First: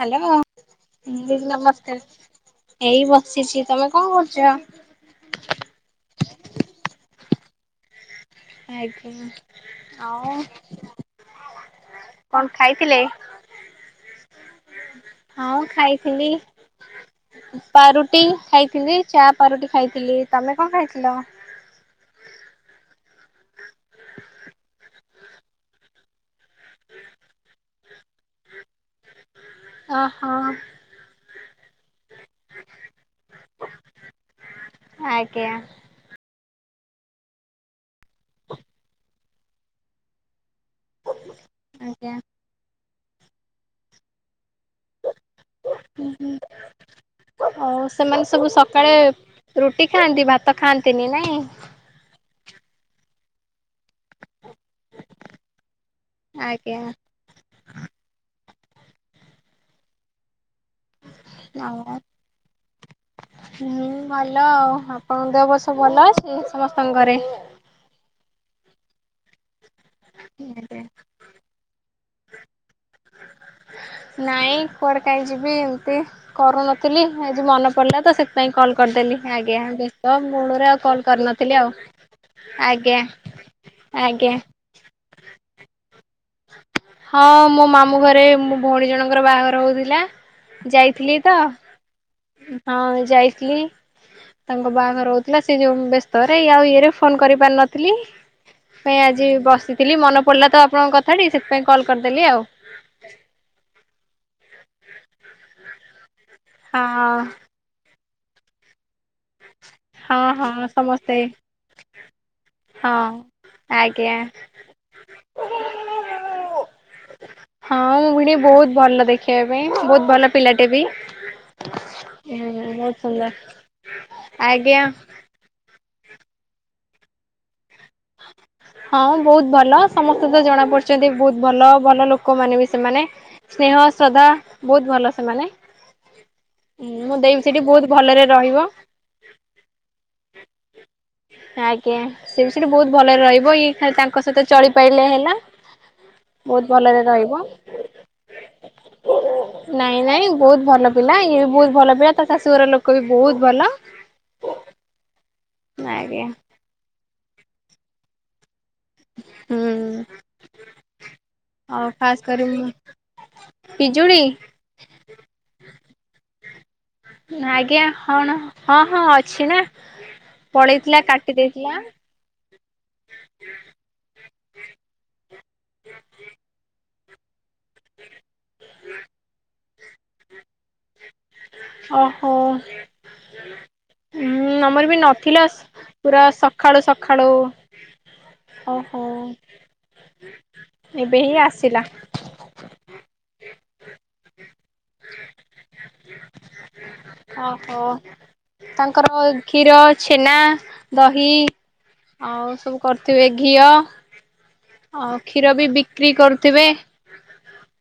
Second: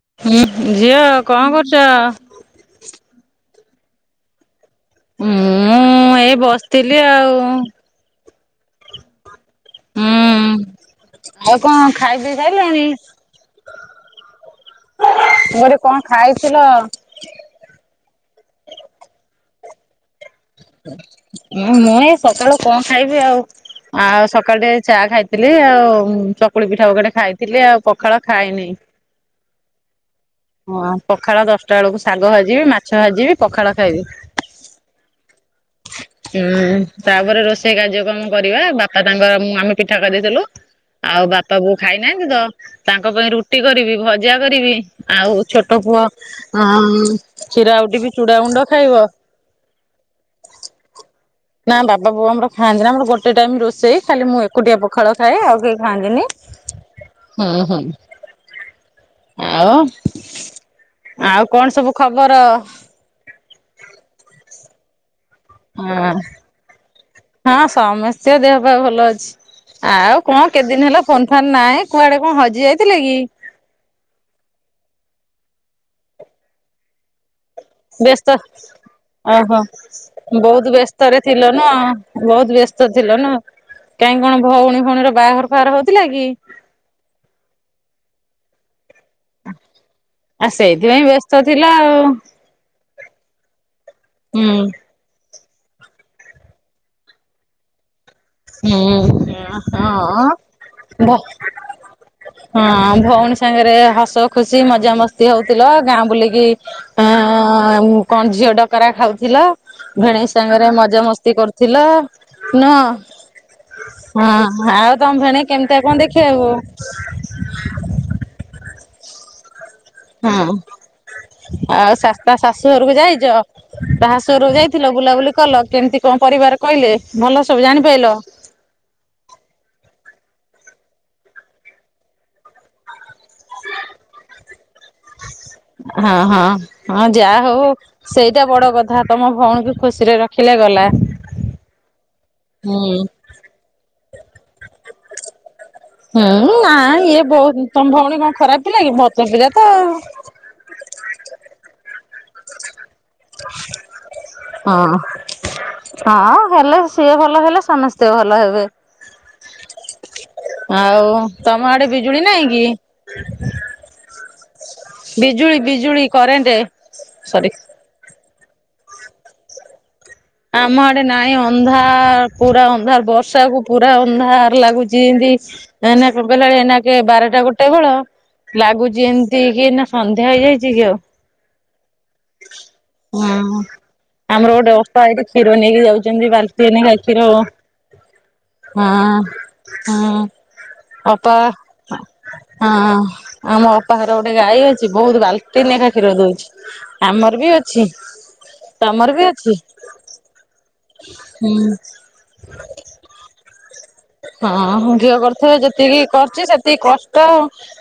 Hello ହୁଁ ଝିଅ ଦିଦି କଣ କରୁଛ? ନମସ୍କାର। ଏଇ ବସିଛି ତମେ କଣ କରୁଛ? ମୁଁ ଏଇ ବସିଥିଲି ଆଉ। ଆଜ୍ଞା। ଆଉ ଆଉ କଣ ଖାଇ ପି କଣ ସାଇିଲଣି? ଖାଇଥିଲେ? କଣ ଖାଇଥିଲ? ପାଉରୁଟି ଖାଇଥିଲି ଚା ପାଉରୁଟି ଖାଇଥିଲି ତମେ କଣ ଖାଇଥିଲ? ମୁଁ ମୁ ଏ ସକାଳୁ କଣ ଖାଇବି ଆଉ। ଆଉ ସକାଳ ଟେ ଚା ଖାଇଥିଲି ଆଉ ଚକୁଳି ପିଠା ପଟେ ଖାଇଥିଲି ଆଉ ପଖାଳ ଖାଇନି। ଅହ। ହଁ ପଖାଳ ଦଶଟା ବେଳକୁ ଶାଗ ଭାଜିବି ମାଛ ଭାଜିବି ପଖାଳ ଖାଇବି। ଆଜ୍ଞା। ହୁଁ ତାପରେ ରୋଷେଇ କାର୍ଯ୍ୟକ୍ରମ କରିବା ବାପା ତାଙ୍କର ମୁ ଆମ ପିଠା କରିଦେଇଥିଲୁ। ଆଉ ବାପା ବୋଉ ଆଜ୍ଞା ଖାଇନାହାଁନ୍ତି ତ ତାଙ୍କ ପାଇଁ ରୁଟି କରିବି ଭଜା କରିବି ଆଉ ଛୋଟ ପୁଅ କ୍ଷୀର ଆଉ ଆଉଟିବି ସେମାନେ ଚୁଡା ସବୁ ଗୁଣ୍ଡ ସକାଳେ ଖାଇବ। ରୁଟି ଖାଆନ୍ତି ଭାତ ଖାଆନ୍ତିନି ନାଇଁ ନା ବାବା ବୋଉ ଆମର ଖାଆନ୍ତିନି ନା ଆମର ଗୋଟେ ଟାଇମ୍ ରୋଷେଇ ଖାଲି ମୁଁ ଏକୁଟିଆ ପଖଳ ଖାଏ ଆଉ ଖାନ୍ତିନି ଆଜ୍ଞା ହୁଁ ହୁଁ ଆଉ? ଆଉ [unintelligible] କଣ ସବୁ ଖବର? ହୁଁ ଭଲ ଆଉ ଆପଣଙ୍କୁ ଦେହ ବସ ସବୁ ହଁ ଭଲ ଅଛନ୍ତି ସମସ୍ତଙ୍କ ଘରେ? ହଁ ସମସ୍ତେ ଦେହ ପା ଭଲ ଅଛି ଆଉ କଣ ଆଜ୍ଞା କେତେଦିନ ହେଲା ଫୋନ ଫାନ୍ ନାଇଁ କୁଆଡେ କଣ ହଜି ଯାଇଥିଲେ କି? ନାଇଁ କୁଆଡେ କାହିଁ ଯିବି ଏମିତି କରୁନତିଲି ଆଜି ମନ ପଡ଼ିଲା ତ ବ୍ୟସ୍ତ ସେଥିପାଇଁ କଲ୍ କରିଦେଲି ଆଜ୍ଞା ଓହୋ। ବ୍ୟସ୍ତ ବହୁଳରେ ଆଉ କଲ୍ କରିନଥିଲି ଆଉ। ବହୁତ୍ ବ୍ୟସ୍ତ ଆଜ୍ଞା ଥିଲ ନୁହଁ କାହିଁ ଆଜ୍ଞା କଣ ଭଉଣୀ ଫଉଣୀର ବାହାଘର ଫାହାଘର ହଉଥିଲା କି? ହଁ ମୋ ମାମୁଁ ଘରେ ମୋ ଭଉଣୀ ଜଣଙ୍କର ବାହାଘର ହଉଥିଲା। ଆ ସେଇଥିପାଇଁ ଯାଇଥିଲି ତ ବ୍ୟସ୍ତ ଥିଲା ଆଉ ହଁ ଯାଇଥିଲି ହୁଁ ତାଙ୍କ ବାହାଘର ଥିଲା ସେ ଯୋଉ ବ୍ୟସ୍ତରେ ଇଏ ଆଉ ଇଏରେ ଫୋନ କରି ପାର ନଥିଲି। ହୁଁ ସେଥିପାଇଁ ଆଜି ବସିଥିଲି ମନେ ହଁ। ପଡ଼ିଲା ତ ଆପଣଙ୍କ ଭ କଥାଟି ସେଥିପାଇଁ କଲ୍ କରିଦେଲି ଆଉ। ହଁ ଭଉଣୀ ସାଙ୍ଗରେ ହସ ଖୁସି ମଜାମସ୍ତି ହଉଥିଲା ଗାଁ ବୁଲିକି ଅ ହଁ କଣ ଝିଅ ଡକରା ଖାଉଥିଲା। ହଁ ଭେଣେଇ ହଁ ସାଙ୍ଗରେ ମଜା ସମସ୍ତେ ମସ୍ତି କରୁଥିଲ ନୁହଁ। ହଁ ଆଜ୍ଞା ହଁ ଆଉ ତମ ଭେଣେଇ କେମିତିଆ କଣ ଦେଖିବାକୁ? ହଁ ମୋ ଭିଣେଇ ବହୁତ୍ ଭଲ ଦେଖିବା ପାଇଁ ବହୁତ୍ ଭଲ ହଁ। ପିଲାଟେ ବି। ଆଉ ଶା ତା ହୁଁ ଶାଶୁ ବହୁତ ଘରକୁ ଯାଇଛ ସୁନ୍ଦର ତା ଶାଶୁ ଘରକୁ ଆଜ୍ଞା। ଯାଇଥିଲ ବୁଲାବୁଲି କଲ କେମିତି କଣ ପରିବାର କହିଲେ ଭଲ ସବୁ ଜାଣି ପାରିଲ। [unintelligible] ହଁ ବହୁତ୍ ଭଲ ସମସ୍ତେ ତ ଜଣା ପଡିୁଛନ୍ତି ବହୁତ୍ ଭଲ ଭଲ ଲୋକମାନେ ବି ସେମାନେ। ସ୍ନେହ ଶ୍ରଦ୍ଧା ବହୁତ୍ ଭଲ ସେମାନେ। ହଁ ହଁ ହଁ ମୋ ଦେଇ ବି ଯାହା ସେଠି ହଉ ବହୁତ ଭଲରେ ସେଇଟା ରହିବ। ବଡ଼ କଥା ତମ ଭଉଣୀକୁ ଖୁସିରେ ରଖ ରଖିଲେ ଗଲା। ଆଜ୍ଞା ସେ ବି ସେଠି ହୁଁ। ବହୁତ୍ ଭଲରେ ରହିବ ଇଏ ଖାଲି ତାଙ୍କ ସହିତ ଚଳିପାରଲେ ହେଲା। ହୁଁ ବହୁତ ନାଁ ଭଲରେ ଇଏ ରହିବ। ବହୁ ତମ ଭଉଣୀ କଣ ଖରାପ ପିଲା କି ଭଲ ପିଲା ତ ଆଉ। ବହୁତ୍ ଭଲ ପିଲା ଇଏ ବି ବହୁତ୍ ଭଲ ପିଲା ତା ଶାଶୁର ଲୋକ ବି ବହୁତ୍ ଭଲ। ହଁ ଆଜ୍ଞା ହଁ ଭଲ ସେ ଭଲ ହେଲେ ସମସ୍ତେ ଭଲ ହେବେ। ହୁଁ। ଆଉ ତମ ଆଉ ଆଡ଼େ ଖାସ ବିଜୁଳି କରି ନାଇଁ କି? ମୁଁ ପିଜୁଳି। ବିଜୁଳି ବିଜୁଳି କରେଣ୍ଟ। ସରି। ଆଜ୍ଞା କଣ ହଁ ହଁ ଅଛି ନାଁ। ଆମ ଆଡ଼େ ନାଇଁ ଅନ୍ଧାର ପୁରା ଅନ୍ଧାର ବର୍ଷା କୁ ପୁରା ଅନ୍ଧାର ଲାଗୁଛି ଏମତି ଏନାକ ବେଳେ ଏନାକେ ବାରଟା ଗୋଟେ ବେଳ ଲାଗୁଚି ଏମିତି କି ନାଁ ସନ୍ଧ୍ୟା ହେଇଯାଇଚି କି ଆଉ? ଓହୋ ହୁଁ ହୁଁ ଆମର ଗୋଟେ ବି ଅ ଗାଈ ଠୁ ନଥିଲା କ୍ଷୀର ନେଇକି ପୁରା ଯାଉଚନ୍ତି ବାଲଟି ଟେ ସକାଳୁ ନେଖା କ୍ଷୀର। ସକାଳୁ ହଁ ଓହୋ ହଁ ଏବେ ହିଁ ଅପା ଆସିଲା। ହଁ ଆମ ଅପା ଘରେ ଗୋଟେ ଗାଈ ଅଛି ବହୁତ୍ ବାଲଟେ ନେଖା କ୍ଷୀର ଦଉଚି। ଆମର ବି ଓହୋ ଅଛି ତାଙ୍କର ତମର ବି ଅଛି। କ୍ଷୀର ଛେନା ଦହି ହୁଁ। ଆଉ ସବୁ କରୁଥିବେ ଘିଅ। ହଁ ଆଉ ଘିଅ କ୍ଷୀର କରିଥିବେ ବି ଯେତିକି ବିକ୍ରି କରିଛି କରୁଥିବେ। ସେତିକି କଷ୍ଟ।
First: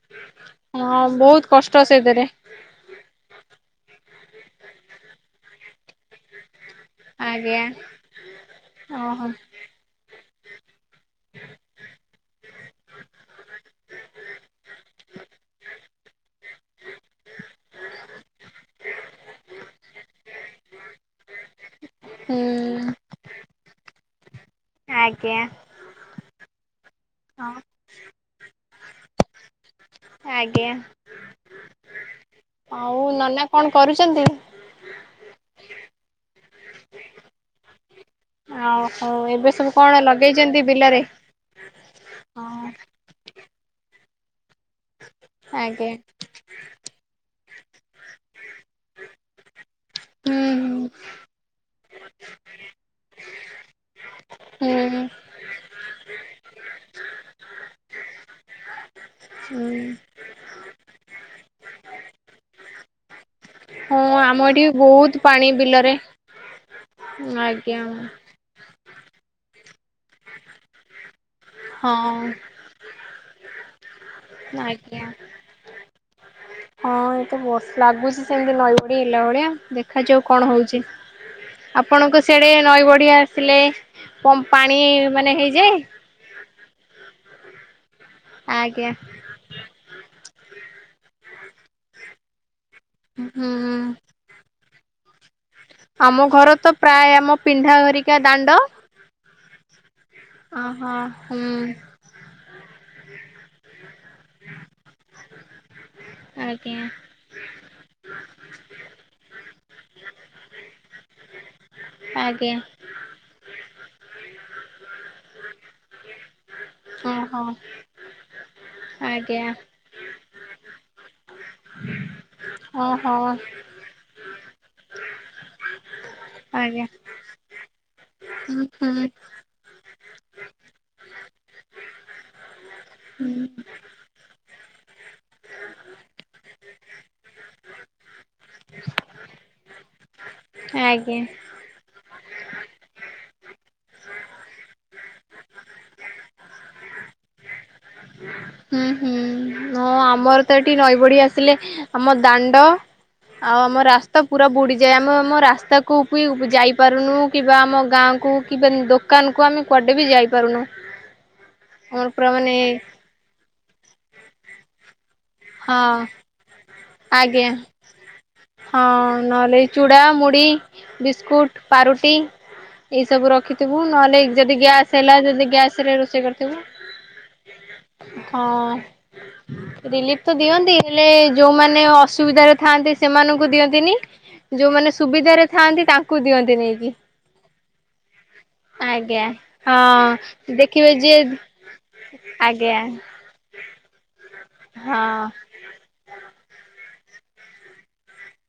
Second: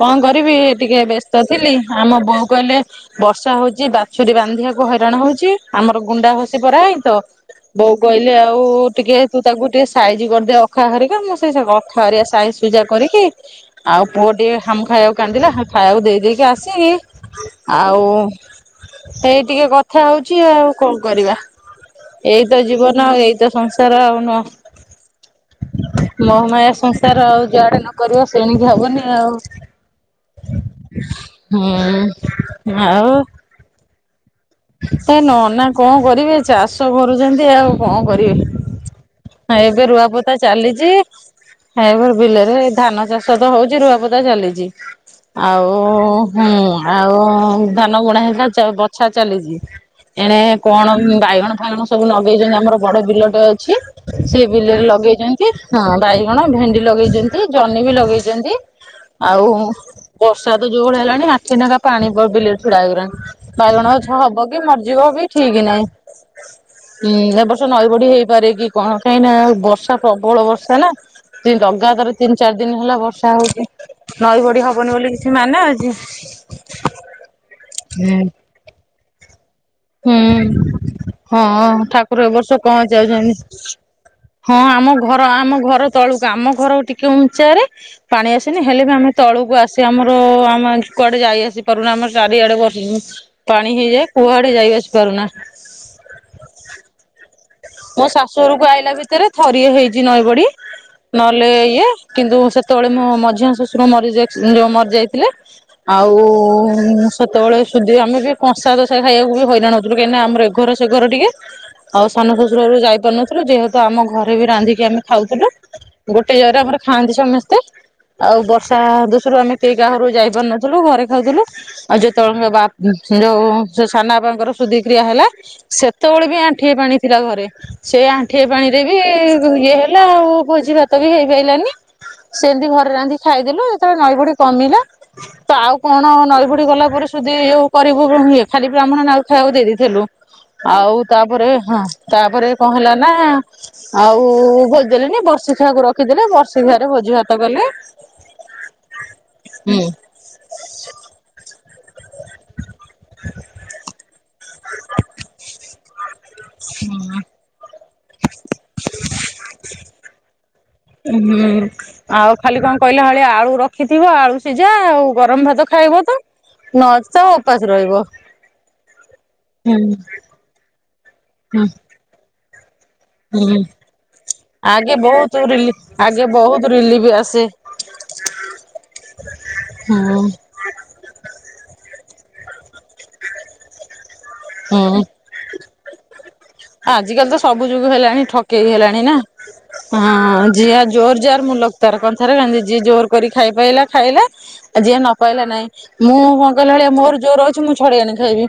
କଣ କରିବି ଟିକେ ହଁ ବ୍ୟସ୍ତ ବହୁତ ଥିଲି କଷ୍ଟ ଆମ ସେଥିରେ ବୋଉ କହିଲେ ବର୍ଷା ହଉଛି ବାଛୁରୀ ବାନ୍ଧିବାକୁ ହଇରାଣ ହଉଛି। ଆମର ଗୁଣ୍ଡା ଘସି ପରା ହେଇନି ତ ଆଜ୍ଞା ବୋଉ କହିଲେ ଆଉ ଟିକେ ଓହୋ ତୁ ତାକୁ ଟିକେ ସାଇଜ କରିଦେ ଅଖା ହରିକା ମୁଁ ସେ ସବୁ ଅଖା ଅରିକା ସାଇଜ୍ ପୂଜା କରିକି ଆଉ ପୁଅ ଟିକେ ହାମ୍ ଖାଇବାକୁ କାନ୍ଦିଲା ଖାଇବାକୁ ଦେଇ ଦେଇେଇକି ଆସିକି ଆଉ ସେଇ ଟିକେ କଥା ହଉଛି ଆଉ କଣ କରିବା। ହୁଁ। ଏଇତ ଜୀବନ ଆଉ ଏଇତ ସଂସାର ଆଉ ନୁହଁ। ଆଜ୍ଞା। ମହମାୟ ସଂସାର ଆଉ ହଁ ଯୁଆଡ଼େ ନକରିବ ସେଣିକି ହବନି ଆଉ। ଆଜ୍ଞା। ହୁଁ। ବୋଉ ଆଉ ନନା କଣ କରୁଚନ୍ତି? ଏ ନନା କଣ କରିବେ ଚାଷ କରୁଚନ୍ତି ଆଉ କଣ ଆଉ ହଉ କରିବେ। ସବୁ ଏବେ କଣ ରୁଆପୋତା ଲଗେଇଛନ୍ତି ଚାଲିଚି। ବିଲରେ? ଏର ବିଲରେ ଧାନ ଚାଷ ତ ହଉଛି ରୁଆପଦା ଚାଲିଚି। ଆଉ ଆଜ୍ଞା ହୁଁ ଆଉ ଧାନ ଗୁଣା ହେଇଲା ବଛା ଚାଲିଛି ଏଣେ ହୁଁ କଣ ବାଇଗଣ ଫାଇଗଣ ସବୁ ଲଗେଇଛନ୍ତି ଆମର ବଡ ବିଲଟେ ଅଛି। ସେ ହୁଁ ବିଲରେ ହୁଁ ଲଗେଇଚନ୍ତି। ହଁ ବାଇଗଣ ଭେଣ୍ଡି ଲଗେଇଚନ୍ତି ଜହ୍ନି ବି ଲଗେଇଚନ୍ତି ଆଉ। ହୁଁ ବର୍ଷାଦ ଯୋଉ ଭଳିଆ ହେଲାଣି ଆଠି ଟେଙ୍କା ପାଣି ବିଲ ଛିଡା ହେଗଲାଣି ବାଇଗଣ ଛ ହଁ ହବ ଆମ କି ଏଠି ମରିଯିବ ବହୁତ ବି ପାଣି ଠିକ୍ ନାଇଁ। ବିଲରେ ଉଁ ଏଇ ବର୍ଷ ଆଜ୍ଞା ନଈ ବଢି ହେଇପାରେ କି କଣ କାହିଁ ନାଁ ବର୍ଷା ପ୍ରବଳ ବର୍ଷା ନାଁ। ହଁ ଲଗାତର ତିନି ଚାରି ଦିନ ହେଲା ବର୍ଷା ହଉଛି ନଈ ଭଡି ହବନି ଆଜ୍ଞା ବୋଲି ମାନା ଅଛି ହଁ ଏତେ ବର୍ଷା ଲାଗୁଛି ସେମତି ନଈ ବଢଡି ହେଲା ଭଳିଆ ଦେଖ ହୁଁ ହଁ ଆପଣଙ୍କ ଠାକୁର ସେଆଡେ ଏବର୍ଷ କଣ ନଈ ବଢ଼ି ଯାଉଚନ୍ତି। ଆସିଲେ କମ୍ ହଁ ପାଣି ଆମ ଘର ମାନେ ଆମ ହେଇଯାଏ ଘର ତଳୁକୁ ଆମ ଘର ଟିକେ ଉଞ୍ଚା ରେ ପାଣି ଆସନି ହେଲେ ଆଜ୍ଞା ବି ଆମେ ତଥଳକୁ ଆସି ଆମର ଆମ କୁଆଡେ ଯାଇ ଆସି ପାରୁନ ଆମର ଚାରିଆଡେ ବର୍ଷ ପାଣି ହୁଁ ହେଇଯାଏ। କୁଆଡେ ଯାଇ ଆସି ପାରୁନା। ଆମ ଘର ତ ପ୍ରାୟ ଆମ ମୋ ପିନ୍ଧାଘରିକା ଦାଣ୍ଡ। ଶାଶୁଘରକୁ ଆଇଲା ଭିତରେ ଥରିଏ ହେଇଛି ନଈ ବଡି। ଓହୋ ହୁଁ ନହେଲେ ଇଏ କିନ୍ତୁ ସେତେବେଳେ ମୁଁ ମଝିଆ ଶଶୁର ମରିଯାଇଥିଲେ। ଆଉ ଆଜ୍ଞା ସେତେବେଳେ ସୁଧି ଆମେ ବି କଂସା ଦ ଖାଇବାକୁ ବି ହଇରାଣ ହଉଥିଲୁାହିଁକି ଆମର ଏ ଘର ସେ ଘର ଟିକେ ଆଉ ସାନ ଆଜ୍ଞା ଶ୍ୱଶୁର ଯାଇପାରୁନାହାନ୍ତି। ଥିଲ ଯେହେତୁ ଆମ ଘରେ ବି ରାନ୍ଧିକି ଆମେ ଖାଉଥିଲୁ ଗୋଟେ ଜାଗରେ ଆମର ଖାଆନ୍ତି ଓହୋ ସମସ୍ତେ। ଆଉ ବର୍ଷା ଦଷରୁ ଆଜ୍ଞା ଆମେ କେହି ଗାଁରୁ ଯାଇପାରୁ ନଥିଲୁ ଘରେ ଖାଉଥିଲୁ। ଆଉ ଯେତବେଳେ ଓହୋ ଯୋଉ ସାନ ବାପାଙ୍କର ଶ ସୁଧିକ୍ରିୟା ହେଲା ସେ ସେତେବେଳେ ବି ଆଣ୍ଠିଏ ଆଜ୍ଞା ପାଣି ଥିଲା ଘରେ ସେ ଆଣ୍ଠିଏ ହୁଁ ପାଣିରେ ବି ହୁଁ ଇଏ ହେଲା ଆଉ ଭୋଜି ଭାତ ବି ହେଇପାରଲାନି ସେମିତି ଘରେ ରାନ୍ଧି ହୁଁ ଖାଇଦେଲୁ। ନଈ ବଢି କମିଲା ତ ଆଉ କଣ ନଈ ବଢି ଗଲା ପରେ ସୁଧି ଇ କରିବୁ ଇଏ ଖାଲି ବ୍ରାହ୍ମଣ ଆଉ ଖାଇବାକୁ ଦେଇ ଦେଇଥିଲୁ ଆଉ ଆଜ୍ଞା ତାପରେ ହଁ ତାପରେ କଣ ହେଲା ନାଁ ଆଉ ଭୋଜି ଦେଲେନି ବର୍ଷ ଖିଆକୁ ରଖିଦେଲେ ବର୍ଷ ଖିଆରେ ଭୋଜି ଭାତ କଲେ। ହୁଁ ହୁଁ। ହୁଁ [unintelligible] ହଁ ଆମର ତ ଏଠି ନଈ ବଢି ଆସିଲେ ଆମ ଦାଣ୍ଡ ଆଉ ଆମ ରାସ୍ତା ପୁ ବୁଡିଯାଏ ଆମେ ଆମ ରାସ୍ତାକୁ ବି ଯାଇ ପାରୁନୁ କିମ୍ବା ଆମ ଗାଁକୁ କି ଦୋକାନକୁ ଆମେ କୁଆଡେ ବି ଯାଇପାରୁନୁ। ହୁଁ ଆମର ପୁରା ଆଉ ମାନେ ଖାଲି କଣ କହିଲେ ଭଳିଆ ଆଳୁ ରଖିଥିବ ଆଳୁ ସିଝା ଆଉ ଗରମ ଭାତ ହଁ ଖାଇବ ତ? ନଚେତ ଆଜ୍ଞା ଉପାସ ରହିବ। ହଁ ନହେଲେ ହୁଁ ଚୁଡ଼ା, ମୁଢି ବିସ୍କୁଟ, ପାରୁଟି ଏଇ ସବୁ ହୁଁ। ରଖିଥିବୁ ନହେଲେ ଯଦି ଆଗେ ଗ୍ୟାସ୍ ହେଲା ବହୁତ ଯଦି ରିଲି ଗ୍ୟାସ୍ ରେ ଆଗେ ରୋଷେଇ ବହୁତ ରିଲିଫ ଆସେ। କରିଥିବୁ। ହଁ ରିଲିଫ ହୁଁ। ତ ଦିଅନ୍ତି ହେଲେ ଯୋଉମାନେ ଅସୁବିଧାରେ ଥାଆନ୍ତି ସେମାନଙ୍କୁ ଦିଅନ୍ତିନି। ଯୋଉମାନେ ହୁଁ ସୁବିଧାରେ ଥାଆନ୍ତି ତାଙ୍କୁ ଦିଅନ୍ତି ନେଇକି। ଆଜିକାଲି ତ ସବୁ ଯୋଗୁ ହେଲାଣି ଠକେଇ ହେଲାଣି ନାଁ। ଆଜ୍ଞା ହଁ ଜିଆ ଦେଖିବେ ଜୋର୍ ଯିଏ ଜୋର୍ ମୁଲକ୍ତାର କଥାରେ ଯିଏ ଆଜ୍ଞା ଜୋର କରି ଖାଇପଲା ଖାଇଲା ଯିଏ ନ ପାଇଲା ହଁ ନାଇଁ ମୁଁ କହିଲା ଭଳିଆ ମୋର ଯୋଉ ର ମୁଁ ଛଡେଇ ଆଣି ଖାଇବି।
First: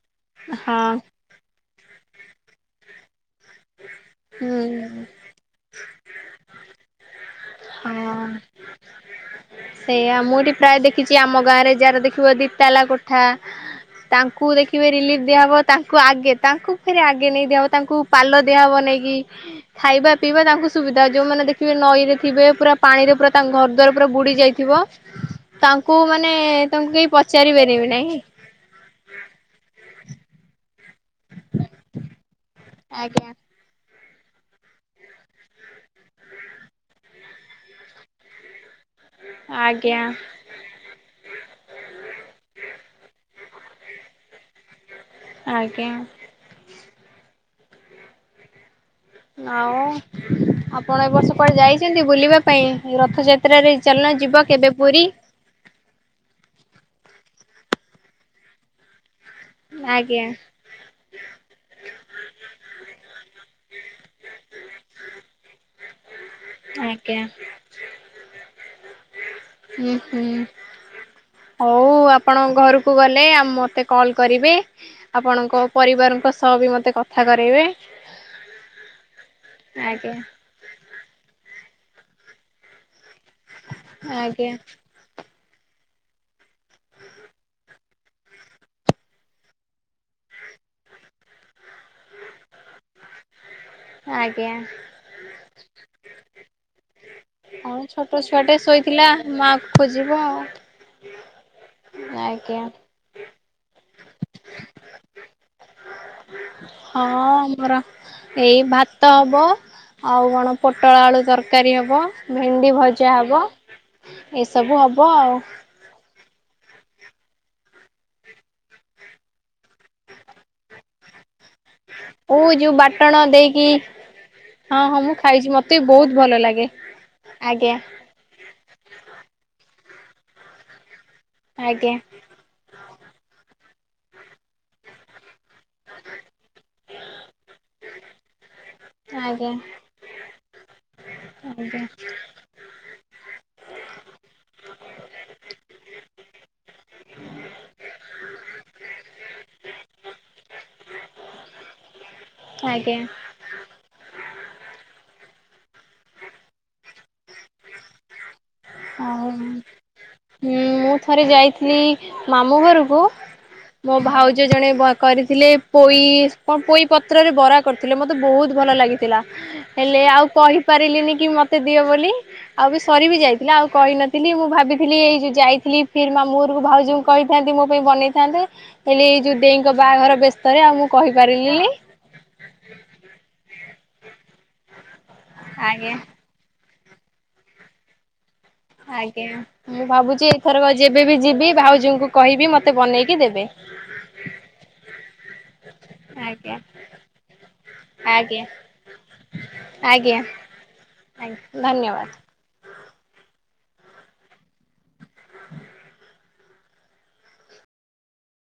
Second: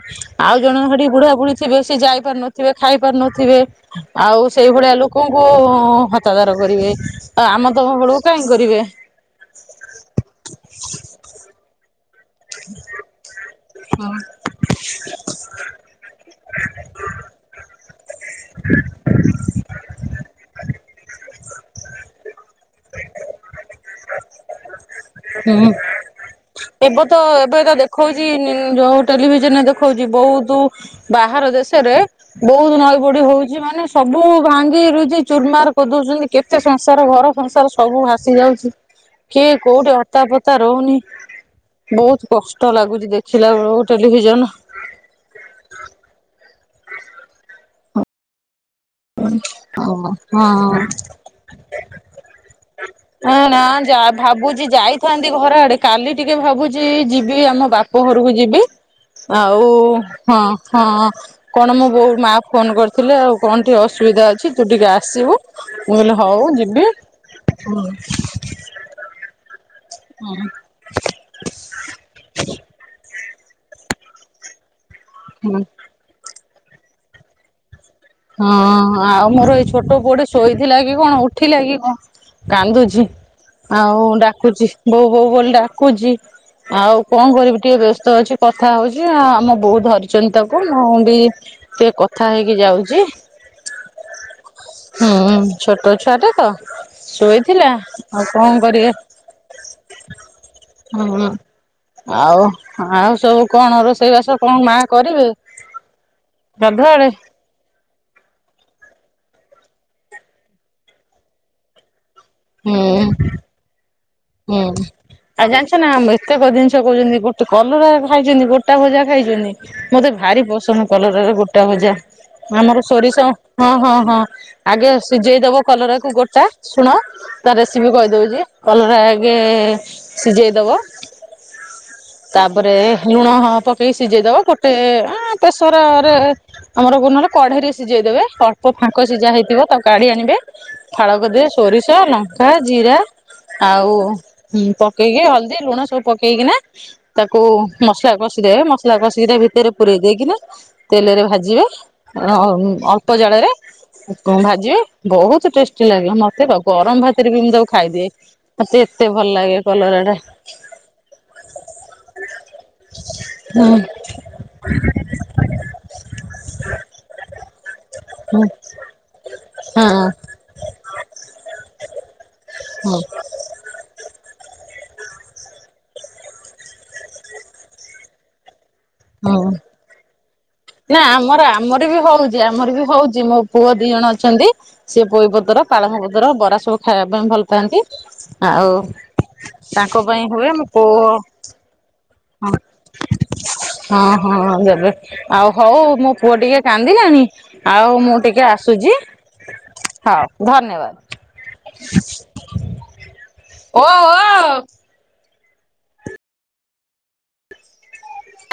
ଆଉ ଜଣେ ହଁ। ସେଠି ବୁଢା ବୁଢୀ ଥେ ସେ ଯାଇ ପାରୁ ନଥିବେ ଖାଇ ପାରୁ ନଥିବେ ଆଉ ସେଇ ଭଳିଆ ହୁଁ। ଲୋକ କ ହତାଧାର କରିବେ ଆ ଆମ ତମ ବେଳକୁ କାହିଁ କରିବେ। ସେଇଆା ମୁଁ ଏଠି ପ୍ରାୟ ଦେଖିଛି ଆମ ଗାଁରେ ଯାହାର ଦେଖିବ ଦି ଦି ଟାଲା କୋଠା ତାଙ୍କୁ ଦେଖ କେବେ ରିଲିଫ୍ ଦିଆହେବ ତାଙ୍କୁ ଆଗେ ତାଙ୍କୁ ଫରେ ଆଗେ ନେଇ ଦିଆହେବ ତାଙ୍କୁ ପାଲ ଦେହ ବନେଇକି ଖାଇବା ପିଇବା ତାଙ୍କୁ ସୁବିଧା ଯୋଉମାନେ ଦେଖିବେ ନଈରେ ଥିବେ ପୁରା ପାଣିରେ ପୁରା ତାଙ୍କ ଘର ଦ୍ୱାର ପୁରା ବୁଡ଼ି ଯାଇଥିବ। ହୁଁ। ତାଙ୍କୁ ମାନେ ତଙ୍କୁ ଏବେ କେହି ତ ପଚାରି ଏବେ ତ ପାରିବେ ନାଇଁ। ଦେଖଉଛି ଯୋଉ ଟେଲିଭିଜନରେ ଦେଖଉଛି ବହୁତ ବାହାର ଦେଶରେ ବହୁତ ନଈ ପଢଡି ଆଜ୍ଞା। ହଉଛି ମାନେ ସବୁ ଭାଙ୍ଗି ରଛି ଚୁର୍ମାର କରିଦଉଛନ୍ତି। କେତେ ସଂସାର ଘର ସଂସାର ସବୁ ଭାସି ଯାଉଛି କିଏ କୋଉଠି ଆଜ୍ଞା ହତାପତା ତା ରହୁନି ବହୁତ କଷ୍ଟ ଲାଗୁଛି ଦେଖିଲା ବେଳକୁ ଟେଲିଭିଜନ। ଆଜ୍ଞା। ଆଉ ହଁ। ଆପଣ ଏବ ବର୍ଷ କୁଆଡେ ଯାଇଛନ୍ତି ବୁଲିବା ପାଇଁ ର ରଥ ନା ନା ଯାତ୍ରାରେ ଯା ଚାଲୁନ ଯିବ ଭାବୁଛି କେବେ ପୁରୀ? ଯାଇଥାନ୍ତି ଘର ଆଡେ କାଲି ଟିକେ ଭାବୁଛି ଯିବି ଆମ ବାପ ଘରକୁ ଯିବି। ଆଉ ଆଜ୍ଞା ହଁ ହଁ କଣ ମୁ ବୋଉ ମା ଫୋନ କରିଥିଲେ ଆଉ କଣ ଟିକି ଅ ଅଛି ତୁ ଟିକେ ଆସିବୁ ମୁଁ କହିଲି ହଉ ଯିବି। ଆଜ୍ଞା ହୁଁ ହୁଁ ହଉ ଆପଣ ଘରକୁ ଗଲେ ଆ ମତେ କଲ କରିବେ ହଁ ଆପଣଙ୍କ ପରିବାରଙ୍କ ସହ ବି ମୋତେ କଥା କରାଇବେ। ହଁ ଆଉ ମୋର ଏଇ ଛୋଟ ଆଜ୍ଞା। ପୁଅଟେ ସୋଇ ଥିଲା କି କଣ ଉଠିଲା କି କଣ କାନ୍ଦୁଛି ଆଉ ଆଜ୍ଞା ଡାକୁଛି। ବୋଉ ବୋଉ ବୋଲି ଡାକୁଛି। ଆଉ କଣ କରିବି ଟିକେ ବ୍ୟସ୍ତ ଅଛି କଥା ହଉଛି ଆମ ବୋଉ ଧରିଛନ୍ତି ତାକୁ ମୁଁ ବି ଟିକେ କଥା ହେଇକି ଯାଉ ଆଜ୍ଞା। ହୁଁ ଛୋଟ ଛୁଆଟା ତ ଶୋଇଥିଲା ହଁ ଛୋଟ ଆଉ କଣ ଛୁଆଟେ କରିବେ ଶୋଇଥିଲା ମା କୁ ଖୋଜିବ ଆଉ। ହ। ଆଉ ଆଜ୍ଞା ଆଉ ସବୁ କଣ ରୋଷେଇବାସ କଣ ମା କରିବେ? ହଁ ଗାଧୁଆଳେ? ଆମର ଏଇ ଭାତ ହବ ଆଉ କଣ ପୋଟଳ ଆଳୁ ତରକାରୀ ହବ। ଭେଣ୍ଡି ହୁଁ ଭଜା ହବ ଏସବୁ ହବ ଆଉ ସେ ନା ଆମ ଏତେକ ଜିନିଷ କହୁଛନ୍ତି ଗୋଟେ କଲରା ଖାଇଛନ୍ତି ଗୋଟା ଭଜା ଖାଇଛନ୍ତି। ମତେ ଭାରି ପସନ୍ଦ କଲରାର ଗୋଟା ଭଜା। ଓ ଯୋଉ ଆମର ବାଟଣ ସୋରିଷ ଦେଇକି ହଁ ହଁ ହଁ ହଁ ଆଗେ ହଁ ମୁଁ ଖାଇଛି ସିଝେଇଦବ ମତେ ବି କଲରାକୁ ବହୁତ ଭଲ ଗୋଟା ଲାଗେ ଶୁଣ। ତା ଆଜ୍ଞା ରେସିପି କହିଦଉଛି କଲଟା ଆଗେ ସିଝେଇ ଦବ। ଆଜ୍ଞା। ତାପରେ ଲୁଣ ପକେଇକି ସିଝେଇଦବ ଗୋଟେ ବେଶରରେ ଆମର ଗୁନରେ କଢେଇର ସିଝେଇ ଦେବେ। ଫାଙ୍କ ସିଝା ଆଜ୍ଞା ହେଇଥିବ ତାକୁ କାଢି ଆଣିବେ ଫାଳକରିଦେବେ ଆଜ୍ଞା। ସୋରିଷ ଲ କା ଜିରା ଆଉ ପକେଇକି ହଳଦୀ ଲୁଣ ସବୁ ପକେଇକି ନା ତାକୁ ମସଲା କଷିଦେବେ ମସଲା କଷିକି ତା ଭିତରେ ପୁରେଇ ଦେଇକିନା ତେଲରେ ଭାଜିବେ ଆଜ୍ଞା ଅଳ୍ପ ଜାଳରେ କଣ ଭାଜିବେ ବହୁତ ଟେଷ୍ଟି ଲାଗିଲ ମତେ ଆଉ ଗରମ ଭାତରେ ବି ମୁଁ ତାକୁ ଖାଇଦିଏ ମତେ। ଏତେ ଭଲ ହଉ ଲାଗେ କଲରା ଟା ହଁ ମୁଁ ଥରେ ଯାଇଥିଲି ମାମୁଁ ଘରକୁ। ହୁଁ ମୋ ଭାଉଜ ଜଣେ କରିଥିଲେ ପୋଇ କଣ ପୋଇ ପତ୍ରରେ ବରା। କରିଥିଲେ ମୋତେ ହୁଁ ବହୁତ ଭଲ ଲାଗିଥିଲା ହେଲେ ହଁ। ଆଉ କହିପାରିଲିନି କି ମତେ ଦିଅ ବୋଲି ଆଉ ବି ହଉ ସରିବି ଯାଏ। ଆଉ କହିନଥିଲି ମୁଁ ଭାବିଥିଲି ଏଇ ଯୋଉ ଯାଇଥିଲି ଫି ମା ମୁହରୁ ଭାଉଜଙ୍କୁ କହିଥାନ୍ତି ମୋ ପାଇଁ ବନେଇଥାନ୍ତେ। ହେଲେ ଏଇ ଯୋ ହଉ ଦେଇଙ୍କ ବାହାଘର ବ୍ୟସ୍ତରେ ଆଉ ମୁଁ ନା ଆମର କହିପାରିଲିିନି। ଆମର ବି ହଉଛି ଆମର ବି ହଉଛି ମୋ ପୁଅ ଦି ଜଣ ଅଛନ୍ତି। ସିଏ ବୋଇ ପତର ଆଜ୍ଞା ପାଳଙ୍ଗ ପତର ବରା ସବୁ ଖାଇବା ପାଇଁ ଭଲପାଆନ୍ତି। ଆଜ୍ଞା ମୁଁ ପାଇଁ ଭାବୁଚି ହୁଏ ମୋ ଏଥର ପୁଅ ଯେବେ ବି ଯିବି ଭାଉଜଙ୍କୁ କହିବି ମୋତେ ବନେଇକି ଦେବେ। ହଁ ହଁ ଦେବେ ଆଉ ହଉ ମୋ ପୁଅ ଆଜ୍ଞା ଟିକେ କାନ୍ଦିଲାଣି ଆଉ ମୁଁ ଆଜ୍ଞା ଟିକେ ଆସୁଚି। [unintelligible] ହଉ ଧନ୍ୟବାଦ। ଓ ଓ।